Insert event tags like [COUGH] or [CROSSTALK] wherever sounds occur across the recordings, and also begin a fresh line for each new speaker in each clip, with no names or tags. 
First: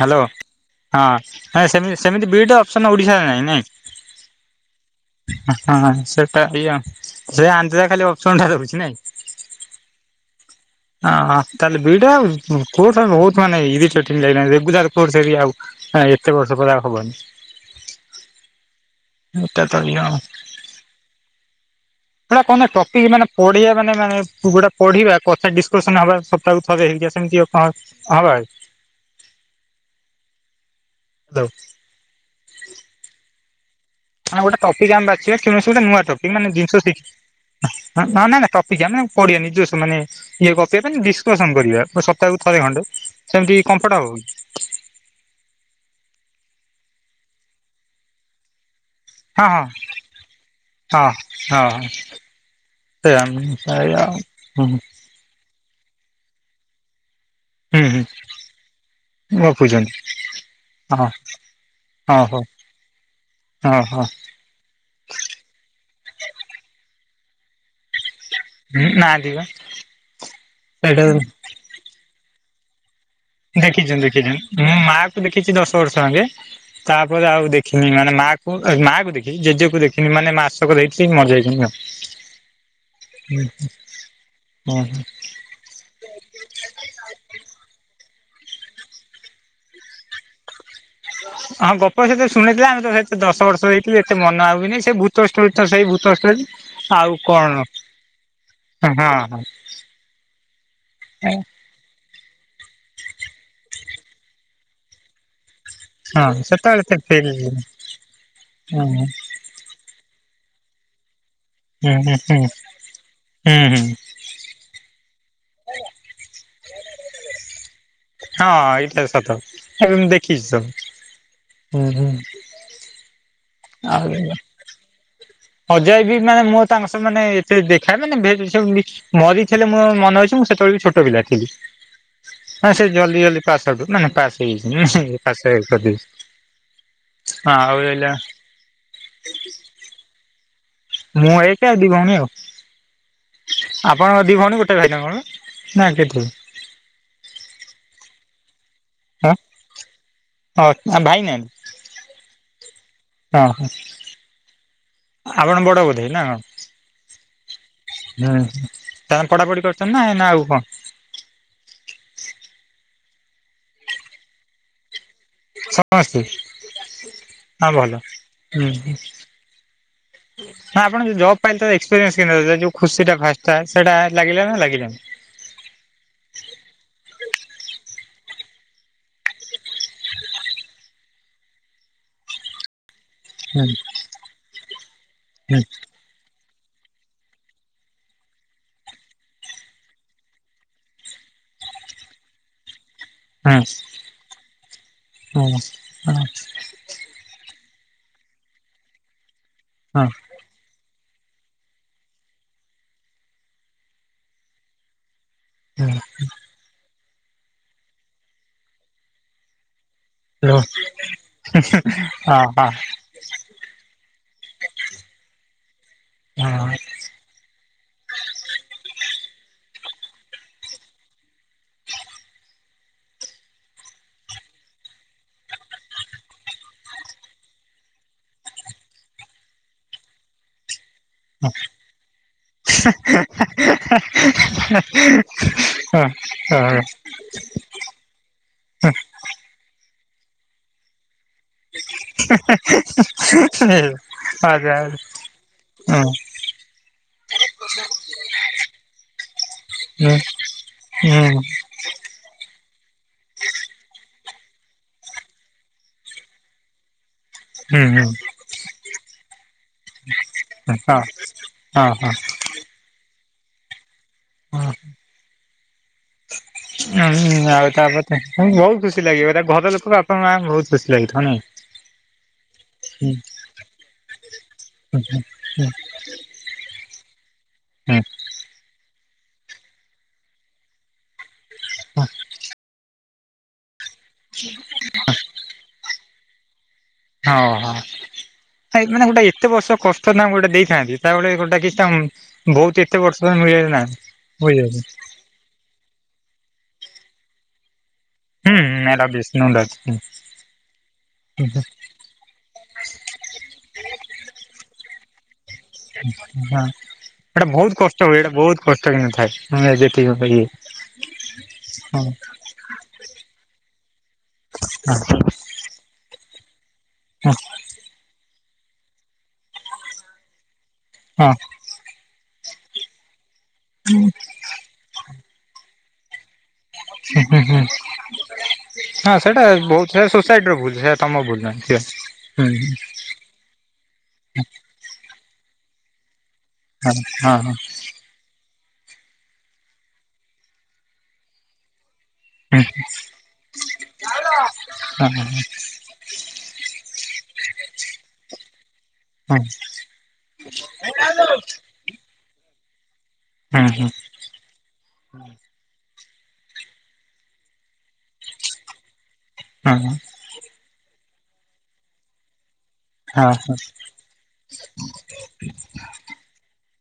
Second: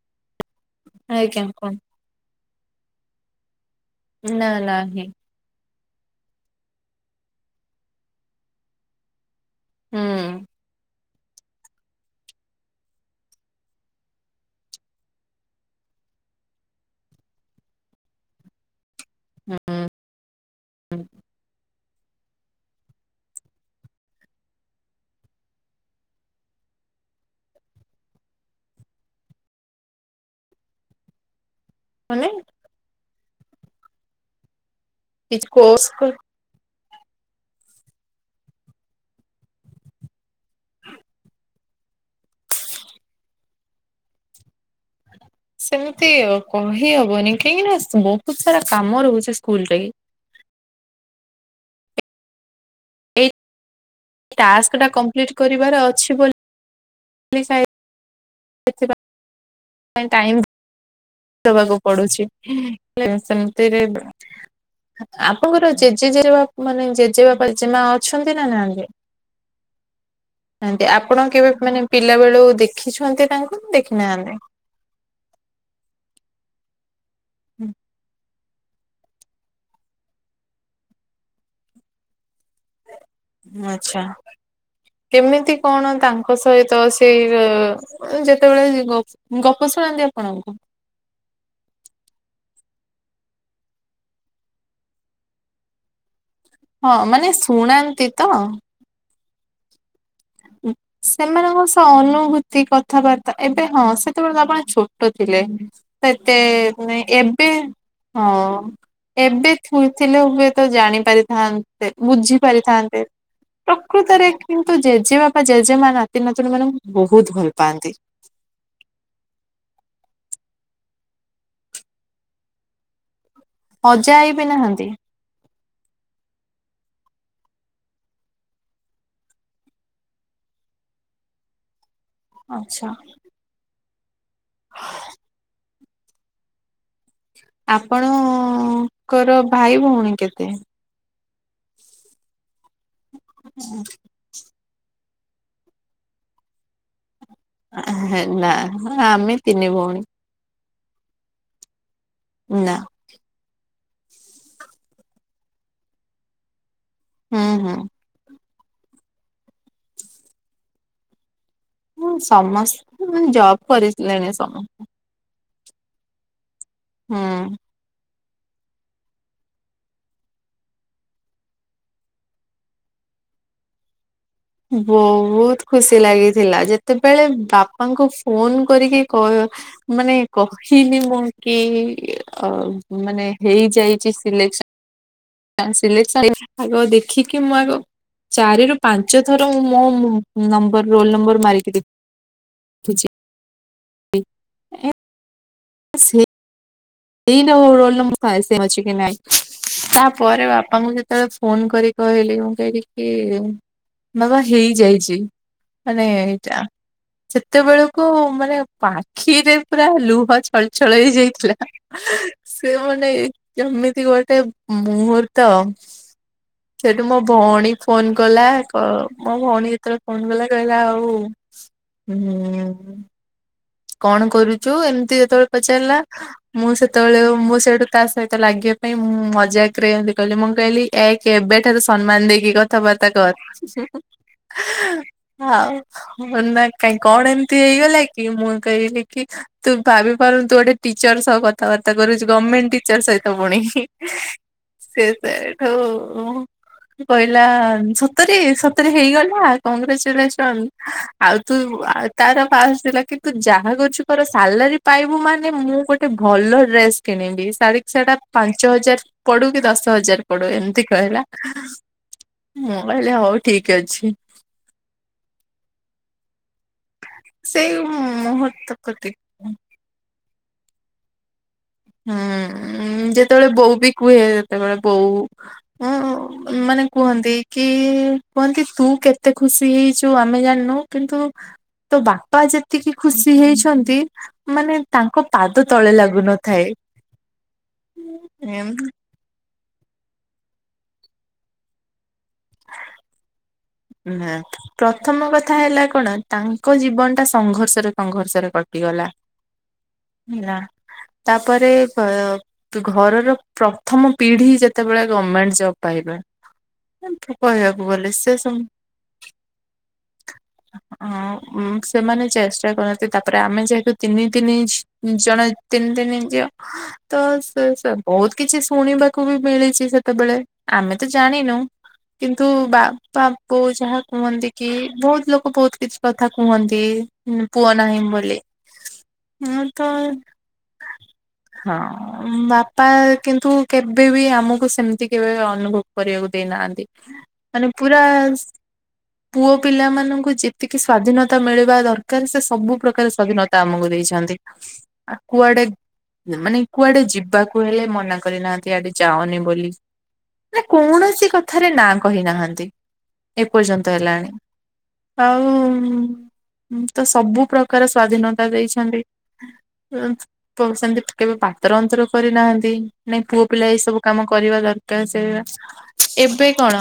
Hello
ଆଜ୍ଞା
ହଁଁ ହେ
କୁହନ୍ତୁ
ସେମ ସେମିତି ବିଟ ଅପସନ୍ ଓଡ଼ିଶାରେ ନାହିଁ ନାଇଁ।
ନା ନାହିଁ।
ହଁ ସେଟା ଇଏ ସେ ଆନ୍ଧ୍ରା ଖାଲି ଅପସନ ଟା ରହୁଛି ନାଇଁ।
ହୁଁ।
ହଁ ହଁ ତାହେଲେ ବିଟା ଉ [UNINTELLIGIBLE] ହଁ ଏତେ ବର୍ଷ ପରେ ଆଉ ହବନି। ଏଟା
ହୁଁ
ତ ଏଇଆ। ସେଟା କଣ ଟପିକ୍ ମାନେ ପଢିବା ମାନେ ମାନେ ଗୁଟା ପଢିବା କଥା ଡିସକସନ ହବା [UNINTELLIGIBLE] [UNINTELLIGIBLE]
[UNINTELLIGIBLE]
ମାନ ଗୋଟେ ଟପିକ ଆମେ ବାଛିବା
କିଛି
[UNINTELLIGIBLE] ଗୋଟେ
କୋର୍ସ
ନୂଆ
କ
ଟପିକ ମାନେ ଜିନିଷ ଶିଖ ନା ନାଇଁ ନା ଟପିକି ଆମେ ପଡିିବା ନିଜସ୍ ମାନେ ଇଏ କପ ପାଇଁ ଡିସକସନ କରିବା ସପ୍ତାହକୁ ଥରେ ଖଣ୍ଟେ ସେମିତି କମ୍ଫର୍ଟ ଆଉ।
ସେମିତି କହିହବନି କାହିଁକି ନା ବହୁତ ସାରା କାମ ରହୁଛି।
ହଁ
ସ୍କୁଲ
ହଁ
ରେ
ହଁ ହଁ ହ। ସେୟା
ଏଇ
ଏୟା ଆଉ। ହୁଁ
ଟାସ୍କ ଟା କମ୍ପ୍ଲିଟ କରିବାର ଅଛି ବୋଲି
ହୁଁ
ସେଥିପାଇଁ
ହୁଁ ଗପୁଛନ୍ତି
ଟାଇମ
ହଁ।
ଦବାକୁ
ହଁ
ପଡୁଛି
ହଉ ହଁ
ସେମିତିରେ
ହଁ
ଆପଣଙ୍କର ଜେଜେଜେଜେ ବାପା ମାନେ ଜେଜେ ବାପା ଜେମା ଅଛନ୍ତି ନା ନାହାନ୍ତୀ,
ନାହାନ୍ତି ବା।
ନାହାନ୍ତି
ସେଇଟା
ଆପଣ କେବେ ମାନେ ପିଲା ବେଳୁ ଦେଖିଛନ୍ତି ତାଙ୍କୁ ନା
ଦେଖିଛନ୍ତୀ
ଦେଖିନାହାନ୍ତି?
ଦେଖିଛନ୍ତୀ, ମୁଁ ମା କୁ ଦେଖିଛି ଦଶ ବର୍ଷ ଆଙ୍କେ ତାପରେ ଆଉ ଦେଖିନି ମାନେ ମା ମାକୁ ଦେଖିଚି, ଜେଜେକୁ ଦେଖିନି ମାନେ ମାସକର ହେଇଚି ମରଜାଇ ଛନ୍ତି, ଆଉ। ହୁଁ
ଆଚ୍ଛା
ହଁ।
କେମିତି କଣ ତାଙ୍କ ସହିତ ସେଇ ଯେତେବେଳେ ଗପ ଗପ ଶୁଣନ୍ତି ଆପଣ।
ହ ହଁ ଗପ ସ ସେତେ ଶୁନେଇଥିଲା ଆମେ ତ ସେତ ଦଶ ବର୍ଷ ହେଇଥିଲି, ଏତେ ମନ ହବୁନି ସେ ଭୂତ ଷ୍ଟୋରୀ ତ ସେଇ ଭୂତଷ୍ଟୋରି।
ହଁ
ଆଉ
ମାନେ
କଣ
ଶୁଣାନ୍ତି ତ?
ହଁ ହଁ।
ସେମାନଙ୍କ ଅନୁଭୂତି କଥାବାର୍ତ୍ତା ଏବେ ହଁ ସେତେବେଳେ ତ ଆପଣ ଛୋଟ ଥିଲେ।
ହଁ
ସେତେ
ସେତେବେଳେ ଏତେ ଫିଲ୍ ହୁଁ
ଏବେ ହଁ
ହୁଁ ହୁଁ
ଏବେ ଫୁଲ୍ ଥିଲେ ହୁଏ ତ ଜାଣି ପାରିଥାନ୍ତେ
ହୁଁ
ବୁଝି ପାରିଥାନ୍ତେ
ହୁଁ ହୁଁ
ପ୍ରକୃତରେ କିନ୍ତୁ ଜେଜେବାପା ଜେଜେମା ନାତି ନାତିୁଣୀ ମାନଙ୍କୁ ବହୁତ ଭଲ ପାଆନ୍ତି।
ହଁ ଏଇଟା ସତ ଏବେ ମୁଁ ଦେଖିଚି ସବୁ, ହୁଁ ହୁଁ।
ଅଜା ଆଇ ବିି ନାହାନ୍ତି।
ଅଜା ଆଇ ବି ମାନେ ମୁଁ ତାଙ୍କ ସହ ମାନେ ଏତେ ଦେଖାଏ ମାନେ [UNINTELLIGIBLE] ମରିଥିଲେ ମୋ ମନେ ଅଛି ମୁଁ ସେତେବେଳେ ବି ଛୋଟ ପିଲା ଥିଲି। ହଁ ସେ
ଆଚ୍ଛା
ଜଲ୍ଦି ଜଲଦି ପାସ ଆଉଟ୍ ମାନେ ପାସ୍ ହେଇଯାଇଛି ପାସ ଆଉଟ୍ କରିଦେଇ
ଆପଣଙ୍କର ଭାଇ ଭଉଣୀ କେତେ?
ମୁଁ ଏକ ଆଉ ଦି ଭଉଣୀ ଆଉ ଆପଣଙ୍କ ଦି ଭଉଣୀ ଗୋଟେ ଭାଇ ନା କଣ ନା କେତେ?
ନା
ହଁ
ଆମେ ତିନି ଭଉଣୀ।
ହଁ ଆ ଭାଇ ନାହାନ୍ତି?
ନା।
ହଁ ଆପଣ ବଡ ବୋଧେ ନା କଣ?
ହୁଁ ହୁଁ।
ହୁଁ ତା ପଢାପଢି କରୁଛନ୍ତି ନା ଆଉ କଣ?
ହଁ ସମସ୍ତେ ମାନେ ଜବ୍ କରିିଲେଣି ସମସ୍ତେ
ସମସ୍ତେ
ହୁଁ।
ହଁ ଭଲ ହୁଁ। ନା ଆପଣ ଯଉ ଜବ ପାଇଲେ ତ ଏକ୍ସପିରିଏନ୍ସ କେ ଯୋଉ ଖୁସି ଟା ଫାଷ୍ଟ ଥାଏ ସେଟା ଲାଗିଲା ନା? ଲାଗିଲାନି?
ବହୁତ ଖୁସି ଲାଗିଥିଲା ଯେତେବେଳେ ବାପାଙ୍କୁ ଫୋନ କରିକି କ ମାନେ କହିନି ମୁଁ କି ଅ ମାନେ
ହୁଁ
ହେଇଯାଇଛି
ହୁଁ
ସିଲେକ୍ସନ। ସିଲେକ୍ସନ୍ ଆଗ ଦେଖିକି ମୁଁ ଆଗ ଚାରି ରୁ ପାଞ୍ଚ ଥର ମୋ ନମ୍ବର ରୋଲ ନମ୍ବର ମାରିକି ଦେ
ହୁଁ ହୁଁ ହଁ।
ଏଇ ରୋଲ୍ ନଂ ଅଛି କି ନାଇଁ
ହଁ ହୁଁ।
ତାପରେ ବାପାଙ୍କୁ ଯେତେବେଳେ ଫୋନ କରି କହିଲି ମୁଁ କହିଲି କି ବାବା ହେଇଯାଇଛି। ମାନେ
ହ୍ୟାଲୋ
ଏଇଟା ସେତେବେଳକୁ ମାନେ ପାଖିରେ ପୁରା ଲୁ ଛଳଛଳ ହେଇ ଯାଇଥିଲା।
ହଁ ହଁ
ସେ ମାନେ କେମିତି ଗୋଟେ ମୁହୂର୍ତ୍ତ
ହଁ ହଁ
ସେଠୁ ମୋ ଭଉଣୀ ଫୋନ କଲା, କ ମୋ ଭଉଣୀ ଯେତେବେଳେ ଫୋନ କଲା କହିଲା ଆଉ ହୁଁ। କଣ କରୁଚୁ ଏମିତି ଯେତେବେଳେ ପଚାରିଲା ମୁଁ ସେତେବେଳେ ମୁଁ ସେଇଠୁ ତା ସହିତ ଲାଗିଆ ପାଇଁ ମଜାକରେ ଏମତି କହିଲି, ମୁଁ କହିଲି ଏଇକ ଏବେଠାରୁ ସମ୍ମାନ ଦେଇକି କଥାବାର୍ତ୍ତା କର। ଆଉ
ହଁ ଆଚ୍ଛା।
[UNINTELLIGIBLE] କଣ ଏମିତି ହେଇଗଲା କି, ମୁଁ କହିଲି କି ତୁ ଭାବି ପାରୁନୁ ତୁ ଗୋଟେ ଟିଚର ସହ କ ଥାବାର୍ତ୍ତା କରୁଚୁ ଗମେଣ୍ଟ ଟିଚର ସହିତ ପୁଣି,
ହୁଁ ହୁଁ ହୁଁ
ସେ ସେଇଠୁ କହିଲା ସତରେ ସତରେ ହେଇଗଲା କଂଗ୍ରାଚୁଲେସନ, ଆଉ ତୁ ଆ ତାର ପାସ ଥିଲା କି ତୁ ଯାହା କରଚୁ କର, ସାଲାରୀ ପାଇବୁ ମାନେ ମୁଁ ଗୋଟେ ଭଲ ଡ୍ରେସ୍ କିଣିବି ସାରିକ
ହୁଁ
ସେଟା
ହୁଁ
ପାଞ୍ଚ ହଜାର ପଡୁ କି ଦଶ ହଜାର ପଡୁ ଏମତି କହିଲା।
ହଁ ହଁ
ମୁଁ କହିଲି ହଉ ଠିକ ଅଛି।
ହଁ। ଉଁ ହୁଁ ଆଉ
ସେଇ
ତାପରେ
ମୁହୂର୍ତ୍ତ
ବହୁତ ଖୁସି
ପ୍ରତି
ଲାଗିବରେ
ହୁଁ
ଘରଲୋକ ବାପା ମାଆ ବହୁତ ଖୁସି ଲାଗିଥିବ ନାଇଁ?
ହୁଁ
ହୁଁ
ଯେତେବେଳେ ବୋଉ ବି କୁହେ ଯେତେବେଳେ
ହୁଁ
ବୋଉ
ହଁ
[UNINTELLIGIBLE] ମାନେ କୁହନ୍ତି କି କୁହନ୍ତି ତୁ କେ କେତେ ଖୁସି ହେଇଚୁ ଆମେ ଜାଣିନୁ, କିନ୍ତୁ ତୋ ବାପା ଯେତିକି ଖୁସି ହେଇଛନ୍ତି ମାନେ ତାଙ୍କ ପାଦ ତଳେ ଲାଗୁନଥାଏ। ଏମ୍
ଓହୋ ମାନେ ଗୋଟେ ଏତେ ବର୍ଷ କଷ୍ ଷ୍ଟ [UNINTELLIGIBLE] ଗୋଟେ ଦେଇଥାନ୍ତି [UNINTELLIGIBLE] ଗୋଟେ କିଛି ତାଙ୍କୁ ବହୁତ ଏତେ ବର୍ଷରେ ମିଳେ।
ନା
ବୁଝିପାରୁଛ
ପ୍ରଥମ କଥା ହେଲା କଣ ତାଙ୍କ ଜୀବନଟା ସଂଘର୍ଷରେ ସଂଘର୍ଷରେ
ହୁଁ ଏଟା
କଟିଗଲା
ବିଷ୍ଣୁ ଡାକ ହୁଁ
ହେଲା ତାପରେ [UNINTELLIGIBLE] ଘରର ପ୍ରଥମ ପିଢି ଯେତେବେଳେ ଗମେଣ୍ଟସ
ହଁ ଏଇଟା ବହୁତ
କହିବାକୁ
କଷ୍ଟ
ଗଲେ
ହୁଏ
ସେ
ଏଇଟା
ସମ
ବହୁତ କଷ୍ଟ ହେଇ ନଥାଏ, ମୁଁ [UNINTELLIGIBLE] ଯେତିକି ଇଏ।
ହଁ ଉଁ
ହଁ
ସେମାନେ ଚେଷ୍ଟା କରନ୍ତି ତାପରେ ଆମେ ଯେହେତୁ ତିନି ତିନି ଝି
ହଁ
[UNINTELLIGIBLE] ଜଣେ ତିନି ତିନି ଝିଅ, ତ
ହଁ
ତ ସେ ବହୁତ କିଛି ଶୁଣିବାକୁ ବି ମିଳିଛି ସେତେବେଳେ, ଆମେ ତ ଜାଣିନୁ କିନ୍ତୁ ବାପା ବୋଉ ଯାହା କୁହନ୍ତି କି, ବହୁତ ଲୋକ ବହୁତ କିଛି କଥା କୁହନ୍ତି,
ହୁଁ
ପୁଅ ନାହିଁ ବୋଲି।
ହଁ ସେଇଟା
ଆମର ତ
ବହୁତ ସେ ସୋସାଇଟିର ଭୁଲ ସେ ତମ ଭୁଲ ନାହିଁ ସେ
ହଁ
ହୁଁ
ବାପା କିନ୍ତୁ କେବେ ବି ଆମକୁ ସେମିତି କେବେ ଅନୁଭବ କରିଆକୁ ଦେଇନାହାନ୍ତି,
ହଁ ହଁ
ମାନେ ପୁରା ପୁଅପିଲା ମାନଙ୍କୁ ଯେତିକି ସ୍ଵାଧୀନତା ମିଳିବା ଦର କାର ସେ
ହଁ
ସବୁ ପ୍ରକାର ସ୍ୱାଧୀନତା ଆମକୁ ଦେଇଛନ୍ତି,
ହଁ
ଆ କୁଆଡେ ମାନେ କୁଆଡେ ଯିବାକୁ ହେଲେ ମନା କରିନାହାଁନ୍ତି ଆଡେ ଯାଅନି ବୋଲି। ମାନେ କୌଣସି କଥାରେ ନାଁ କହିନାହାଁନ୍ତି।
ହଁ
ଏପର୍ଯ୍ୟନ୍ତ ହେଲାଣି, ଆଉ ଉଁ ତ ସବୁ ପ୍ରକାର ସ୍ଵାଧୀନତା ଦେଇଛନ୍ତି।
ହଁ।
ପ ସେମିତି କେବେ ପାତର ଅନ୍ତର କରିନାହାଁନ୍ତି। ନାଇଁ
ହଁ
ପୁଅ ପିଲା ଏଇ ସବୁ କାମ କରିବା ଦରକାର। ଏବେ କଣ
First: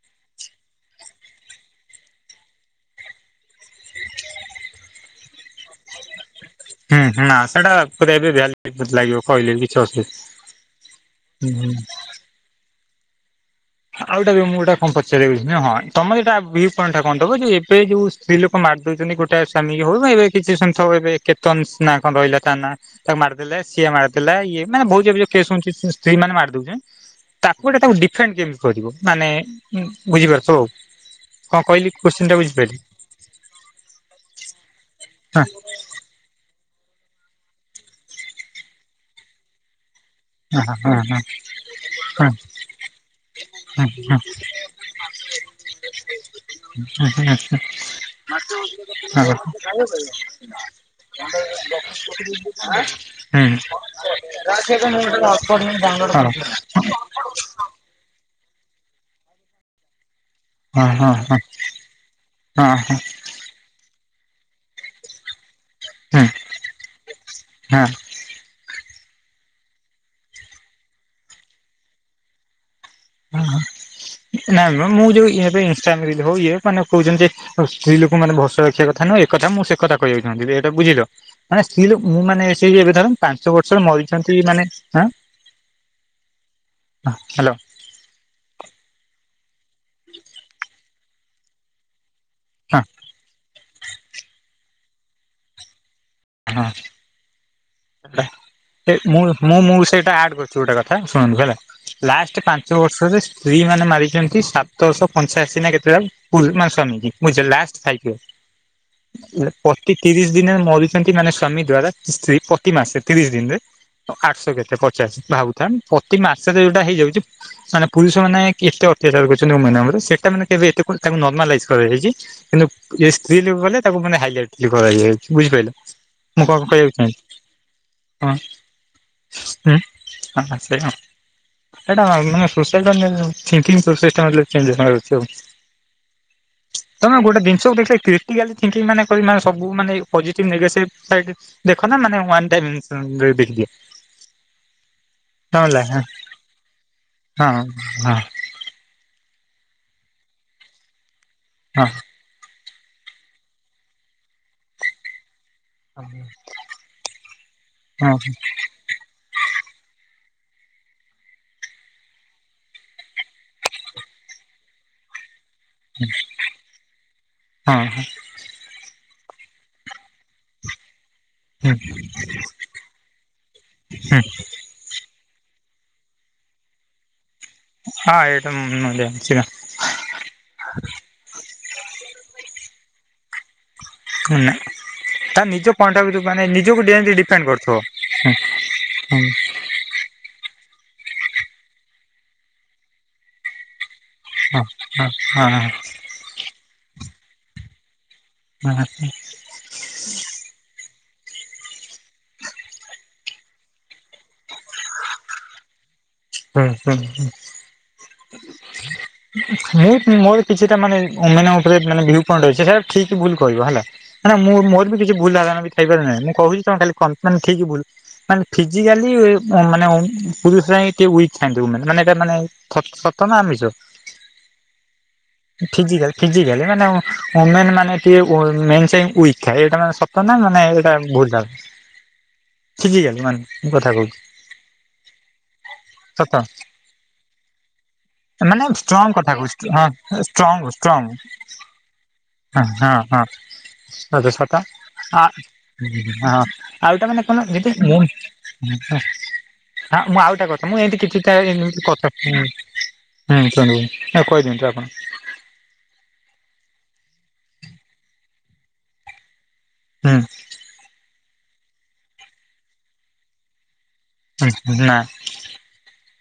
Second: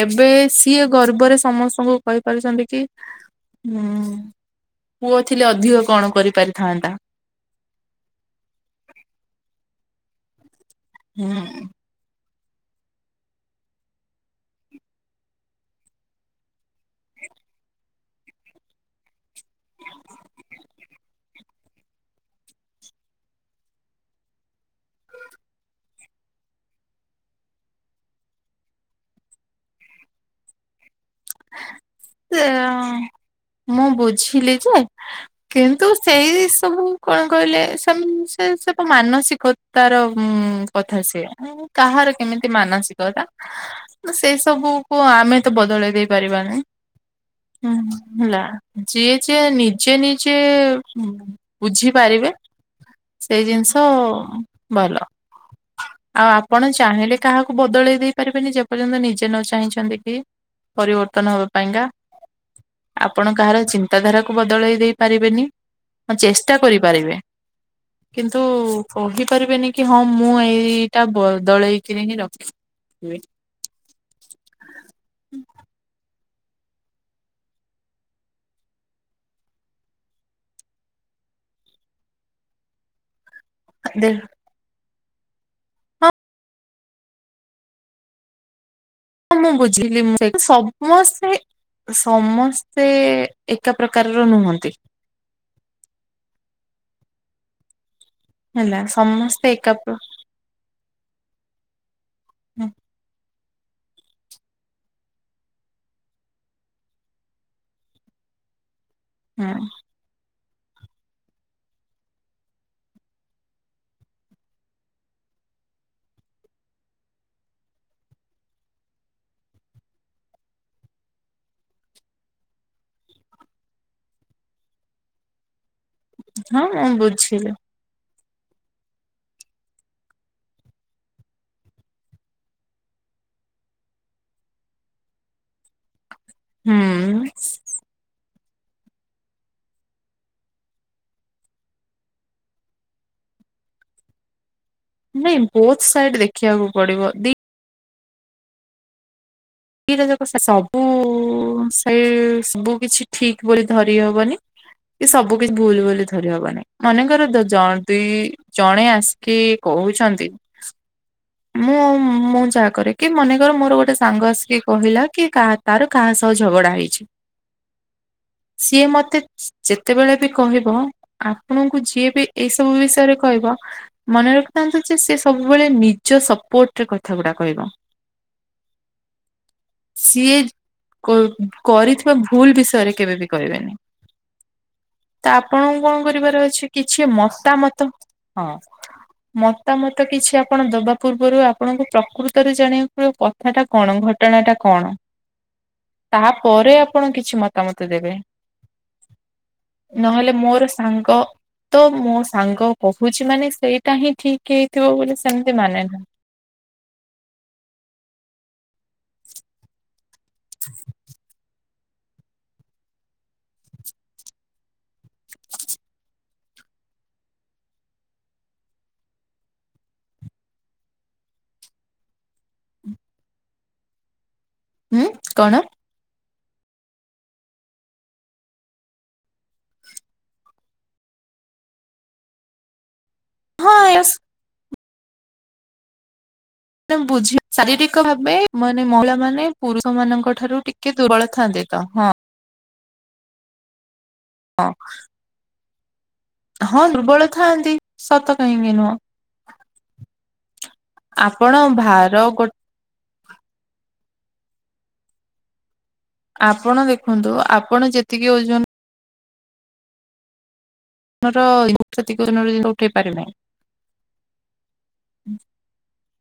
ଏବେ ସିଏ ଗର୍ବରେ ସମସ୍ତଙ୍କୁ କହିପାରୁଛନ୍ତି କି ଉଁ ପୁଅ ଥିଲେ ଅଧିକ କଣ କରିପାରିଥାନ୍ତି।
ହୁଁ ନା ସେଟା [UNINTELLIGIBLE] ଲାଗିବ କହିଲେ ବି କିଛି ଅସୁ
ହୁଁ।
ଆଉଟା ବି ମୁଁ ଗୋଟା କଁ ପଚାରି ବୁଝିନି ହଁ, ତମେ ଯେଟା ଭି ପଏଣ୍ଟ ଟା କଣ ଦବ କି ଏବେ ଯୋଉ ସ୍ତ୍ରୀ ଲୋକ ମାରି ଦଉଛନ୍ତି ଗୋଟେ ସ୍ୱାମୀ ହଉ ଏବେ କିଛି ସନ୍ଥକ ଏବେ କେତନ ନା କଣ ରହିଲା ତା ନା। ତାକୁ ମାରିଦେଲେ ସିଏ ମାରିଦେଲେ ଇଏ ମାନେ ବହୁତଉ ହୁ ସ୍ତ୍ରୀ ମାନେ ମାରି ଦେଉଚ୍ଛନ୍ତି। ତାକୁ ଗୋଟେ ତାକୁ ଡିଫରେଣ୍ଟ କେମିତି କରିବ ମାନେ ବୁଝିପାରୁଥିବ। କଣ କହିଲି କୋଶ୍ଚିନ୍ ଟା
ସେ
ବୁଝିପାରିଲେ?
ମୁଁ ବୁଝିଲି ଯେ।
ହଁ।
କିନ୍ତୁ ସେଇ ସବୁ କଣ କହିଲେ ସେ ସେ ସବୁ ମାନସିକ ତାର ଉ
ହଁ ହଁ
କଥା
ହଁ
ସି କାହାର
ହଁ
କେମିତି ମାନସିକତା
ହଁ
ସେଇ ସବୁକୁ ଆମେ ତ ବଦଳେଇ ଦେଇ ପାରିବାନି। ହୁଁ ହେଲା ଯିଏ
ହ
ଯିଏ ନିଜେ ନିଜେ ଉଁ,
ହୁଁ।
ବୁଝିପାରିବେ ସେଇ ଜିନିଷ
ପ
ଭଲ ଆଉ ଆପଣ
ବାଙ୍ଗଲୋ
ଚାହିଁଲେ କାହାକୁ ବଦଳେଇ ଦେଇ ପାରିବେନି ଯେ ପର୍ଯ୍ୟନ୍ତ ନିଜେ ନ ଚାହିଁଛନ୍ତି କି।
ହଁ
ପରିବର୍ତ୍ତନ ହବା ପାଇଁକା ଆପଣ କାହାର ଚିନ୍ତାଧାରାକୁ ବଦଳେଇ ଦେଇ ପାରିବେନି
ହଁ
ଚେଷ୍ଟା କରିପାରିବେ।
ହଁ
କିନ୍ତୁ କହିପାରିବେନି କି ହଁ ମୁଁ ଏଇଟା ବଦଳେଇକିରି ହିଁ ରଖି ହୁଁ
ନାଇ ମ ମୁଁ ଯୋଉ ଏବେ ଇନଷ୍ଟା ରିଲ୍‌ ହଉ ଇଏ ମାନେ କହୁଛନ୍ତି ଯେ ଆଉ ସ୍ତ୍ରୀ ଲୋକ ମାନ ଭରସା ରଖିବା କଥା ନୁହଁ ଏକଥା ମୁଁ ସେ କଥା କହିବାକୁ ଚାହୁଥିଲି ଏଇଟା ବୁଝିଲ। ମାନେ ସ୍ତ୍ରୀ ଲୋକ ମୁଁ ମାନେ ସେଇ ଏବେ ଧର,। ପାଞ୍ଚ ବର୍ଷ
ଦେ
ମରିଛନ୍ତି ମାନେ ହଁ ହାଲ
ହଁ ମୁଁ ବୁଝିଲି ମୁଁ ସେ ସମସ୍ତେ
ହଁ
ସମସ୍ତେ ଏକା ପ୍ରକାରର ନୁହନ୍ତି।
ହଁ।
ହେଲା
ହେ ମୁଁ
ସମସ୍ତେ
ମୁଁ
ଏକା
ମୁଁ
ହୁଁ
ସେଇଟା ଆଡ୍ କରି। ଯ ଗୋଟା କଥା ଶୁଣନ୍ତୁ ହେଲା ଲାଷ୍ଟ ପାଞ୍ଚ ବର୍ଷରେ ସ୍ତ୍ରୀ ମାନେ ମାରିଛନ୍ତି ସାତଶହ ପଞ୍ଚାଅଶୀ ନା କେତେ ଜଣ ମାନ ସଵାମୀ [UNINTELLIGIBLE] ଲାଷ୍ଟ ଫାଈପ୍ ଇଏର। ପ୍ରତି ତିରିଶ ଦିନ ମରୁଛନ୍ତି ମାନେ ସ୍ଵାମୀ ଦ୍ଵାରା ସ୍ତ୍ରୀ ପ୍ରତି ମାସେ ତିରିଶ ଦିନରେ ଆଠଶହ କେତେ ପଚାଶ ଭାବୁଥାନ୍ ପ୍ରତି ମାସରେ ଯୋଉଟା ହେଇଯାଉଛି ମାନେ ପୁରୁଷ ମାନେ ଏତେ ଅତ୍ୟାଚାର କରୁଛନ୍ତି ମାନେ ସେଟା ମାନେ କେବେ ତାକୁ ନର୍ମାଲାଇଜ କରାଯାଇଛି। କିନ୍ତୁ ଏ ସ୍ତ୍ରୀ ଲୋକ କଲେ ତାକୁ ମାନେ ହାଇଲାଇଟ କରାଜାଉଛି ବୁଝିପାଇଲ।
ହଁମୁ ବୁଝିଲି।
ହଁ ହୁଁ ଆଉ ଷାଠିଏ ଜଣ। [UNINTELLIGIBLE] ସେଟା ମାନେ। [UNINTELLIGIBLE] ତମେ
ହୁଁ।
ଗୋଟେ ଦିନଷକୁ ଦେଖିଲେ କି [UNINTELLIGIBLE] ସବୁ ମାନେ ପଜେଟିଭ ନେଗେସିଭ୍ ଟାଇଟ ଦେଖ ନା ମାନେ ୱାନ [UNINTELLIGIBLE]
ନାଇଁ
ହଁ
ବୋଥ୍
ହଁ
ସାଇଟ୍ ଦେଖିବାକୁ ପଡ଼ିବ। ଦି
ହଁ ହ।
ଦିଟା ଯାକ ତ ସବୁଉ
ହଁ
ସେଇ ସବୁକିଛି ଠିକ୍ ବୋଲି ଧରି ହବନି। କି ସବୁ କିଛି ଭୁଲ୍ ବୋଲି ଧରି ହବନି। ମନେକର ତ ଜଦି
ହଁ
ଇ ଜଣେ ଆସି କି କହୁଛନ୍ତି ମୁଁ ମୁଁ ଯାହାକରେ। କି ମନେକର ମୋର ଗୋଟେ ସାଙ୍ଗ ଆସିକି କହିଲା କି କାହା ତାର କାହାସହ ଝଗଡ଼ା ହେଇଛି।
ହଁ
ସିଏ ମତେ ଯେତେବେଳେ ବି କହିବ ଆପଣଙ୍କୁ ଯିଏବି ଏଇସବୁ ବିଷୟରେ କହିବ। ମନେ ରଖିଥାନ୍ତୁ ଯେ ସେ ସବୁବେଳେ ନିଃ ନିଜ ସପୋର୍ଟ ରେ କଥା ଗୁଡ଼ା କହିବ।
ହଁ। [UNINTELLIGIBLE]
ସିଏ କୋ କରିଥିବା ଭୁଲ ବିଷୟରେ କେବେ ବି କହିବେନି।
ଉଁ ନା।
ତ ଆପଣଙ୍କୁ କଣ କରିବାର ଅଛି। କିଛି
ଯେମିତି ଡିପେଣ୍ଡ କରୁଥିବ।
ମତାମତ ହଁ ମ ମତାମତ କିଛି ଆପଣ ଦବା ପୂର୍ବରୁ ଆପଣଙ୍କୁ ପ୍ରକୃତରେ ଜାଣିବାକୁ ମିଳିବ କଥାଟା କଣ ଘ ଟଣା ଟା କଣ, ତାହା ପରେ ଆପଣ କିଛି ମତାମତ ଦେବେ।
[UNINTELLIGIBLE]
ନହେଲେ ମୋର ସାଙ୍ଗ ତ ମୋ ସାଙ୍ଗ କହୁଛି ମାନେ ସେଇଟା ହିଁ ଠିକ୍ ହେଇଥିବ ବୋଲି ସେମିତି ମାନେ ନା
ହୁଁ ହୁଁ [INAUDIBLE] ମୁଁ ମୋର କିଛିଟା ମାନେ [UNINTELLIGIBLE] ଠିକ୍ ଭୁଲ୍ କହିବ ହେଲା। ନା ନା ମୁଁ ମୋର ବି କିଛି ଭୁଲ ଧାରଣା ଥାଇ ପାରେ ନା ମୁଁ କୋହୁଚି ତମେ କନ୍ ଫାନ୍ ଠିକ୍ ଭୁଲ୍ ମାନେ ଫିଜିକାଲିଇ ଓମ୍ ମାନେ ଓମ୍ [UNINTELLIGIBLE] ଟିକେ ଉଇକ୍ ଥାଆନ୍ତି ଯଉମାନେ ମାନେ ଏଟା ମାନେ ସତ ନା ଆମିଷ।
ହୁଁ କଣ?
ଫିଜିକାଲ୍ ଫିଜିକାଲି ମାନେ ଓ ଓମେନ୍ ମାନେ କିଏ ଓଏ ମେନ୍ସ୍ ରେ ଉଇକ୍ ଥାଏ। ଏଟା ମାନେ ସତ ନା ମାନେ ଭୁଲ୍ ଧାର
[INAUDIBLE]
ଫିଜିକାଲି ମାନେ ମୁଁ
ହଁ
କଥା
ୟସ୍
କହୁଚି। ସତ।
ତ ବୁଝି ଶାରୀରିକ ଭାବେ ମାନେ
ଷ୍ଟ୍ରଙ୍ଗ
ମହିଳା
କଥା
ମାନେ
କହୁଛି ହଁ
ପୁରୁଷ ମାନଙ୍କ ଠାରୁ
ଷ୍ଟ୍ରଙ୍ଗ
ଟିକେ
ଷ୍ଟ୍ରଙ୍ଗ
ଦୁର୍ବଳ ଥାନ୍ତି ତ ହଁ।
ହଁ ହଁ ହଁ ସଦୁ ସତ
ହଁ
ଆ ହଁ ଆଉତା
ଦୁର୍ବଳ
ମାନେ କଣ ଜେମ୍ତି
ଥାଆନ୍ତି
ମୁଁ ହିଁ
ସତ କାହିଁକି ନୁହଁ
ଆ ମୁଁ ଆଉ [UNINTELLIGIBLE]
ଆପଣ
ହୁଁ
ଭାର ଗୋ
ଶୁଣିବି ତାକୁ କଇଦିଅନ୍ତୁ ଆପଣ।
ଆପଣ ଦେଖନ୍ତୁ ଆପଣ ଯେତିକି ଓଜନ
ହୁଁ।
[UNINTELLIGIBLE]
[UNINTELLIGIBLE]
[INAUDIBLE]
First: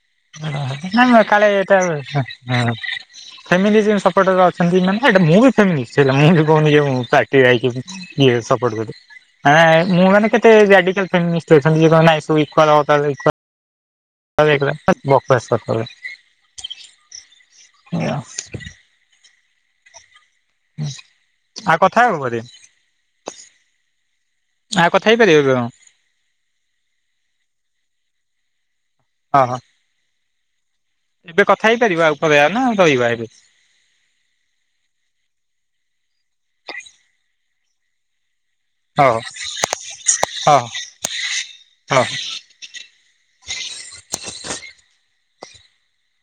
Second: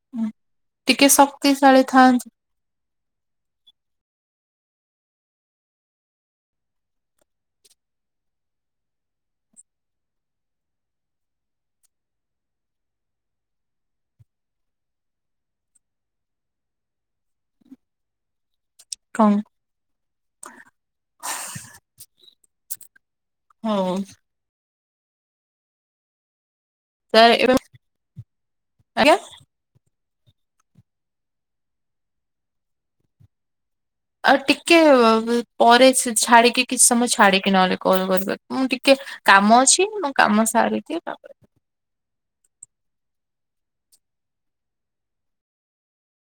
ଟିକେ
[UNINTELLIGIBLE] କାଳେ ଏଟା
ଶକ୍ତିଶାଳୀ ଥାଆନ୍ତି
[UNINTELLIGIBLE] ଫ୍ୟାମିଲିରେ ସପୋଟର ଅଛନ୍ତି। ମାନେ ହେଟା ମୁଁ ବି ଫ୍ୟାମିଲି ସେଟା ମୁଁ ବି କହୁନି ଯେ [UNINTELLIGIBLE] ଇଏ ସପଟ୍ କରିବ। ଆଁ ଆଏ ମୁଁ ମାନେ କେତେ [UNINTELLIGIBLE] [UNINTELLIGIBLE] [INAUDIBLE]
କଂ
ଆଉ କଥା ହେବୁ ପରେ।
ହୁଁ।
ଆ କଥା ହେଇପାରିବ।
ସାର୍ ଏବେ ଆଜ୍ଞା
ହଁ। ଏବେ କଥା ହେଇପାରିବା ପଳେଇବା ନା ରହିବା ଏବେ।
ଆ ଟିକେ ପରେ ଛା ଛାଡିକି କିଛି ସମୟ ଛାଡିକି ନହେଲେ କଲ୍ କରିବା। ମୁଁ ଟିକେ
ହଉ
କାମ ଅଛି ମୁଁ କାମ
ହଉ
ସାରିଦିଏ ତାପରେ।
[UNINTELLIGIBLE]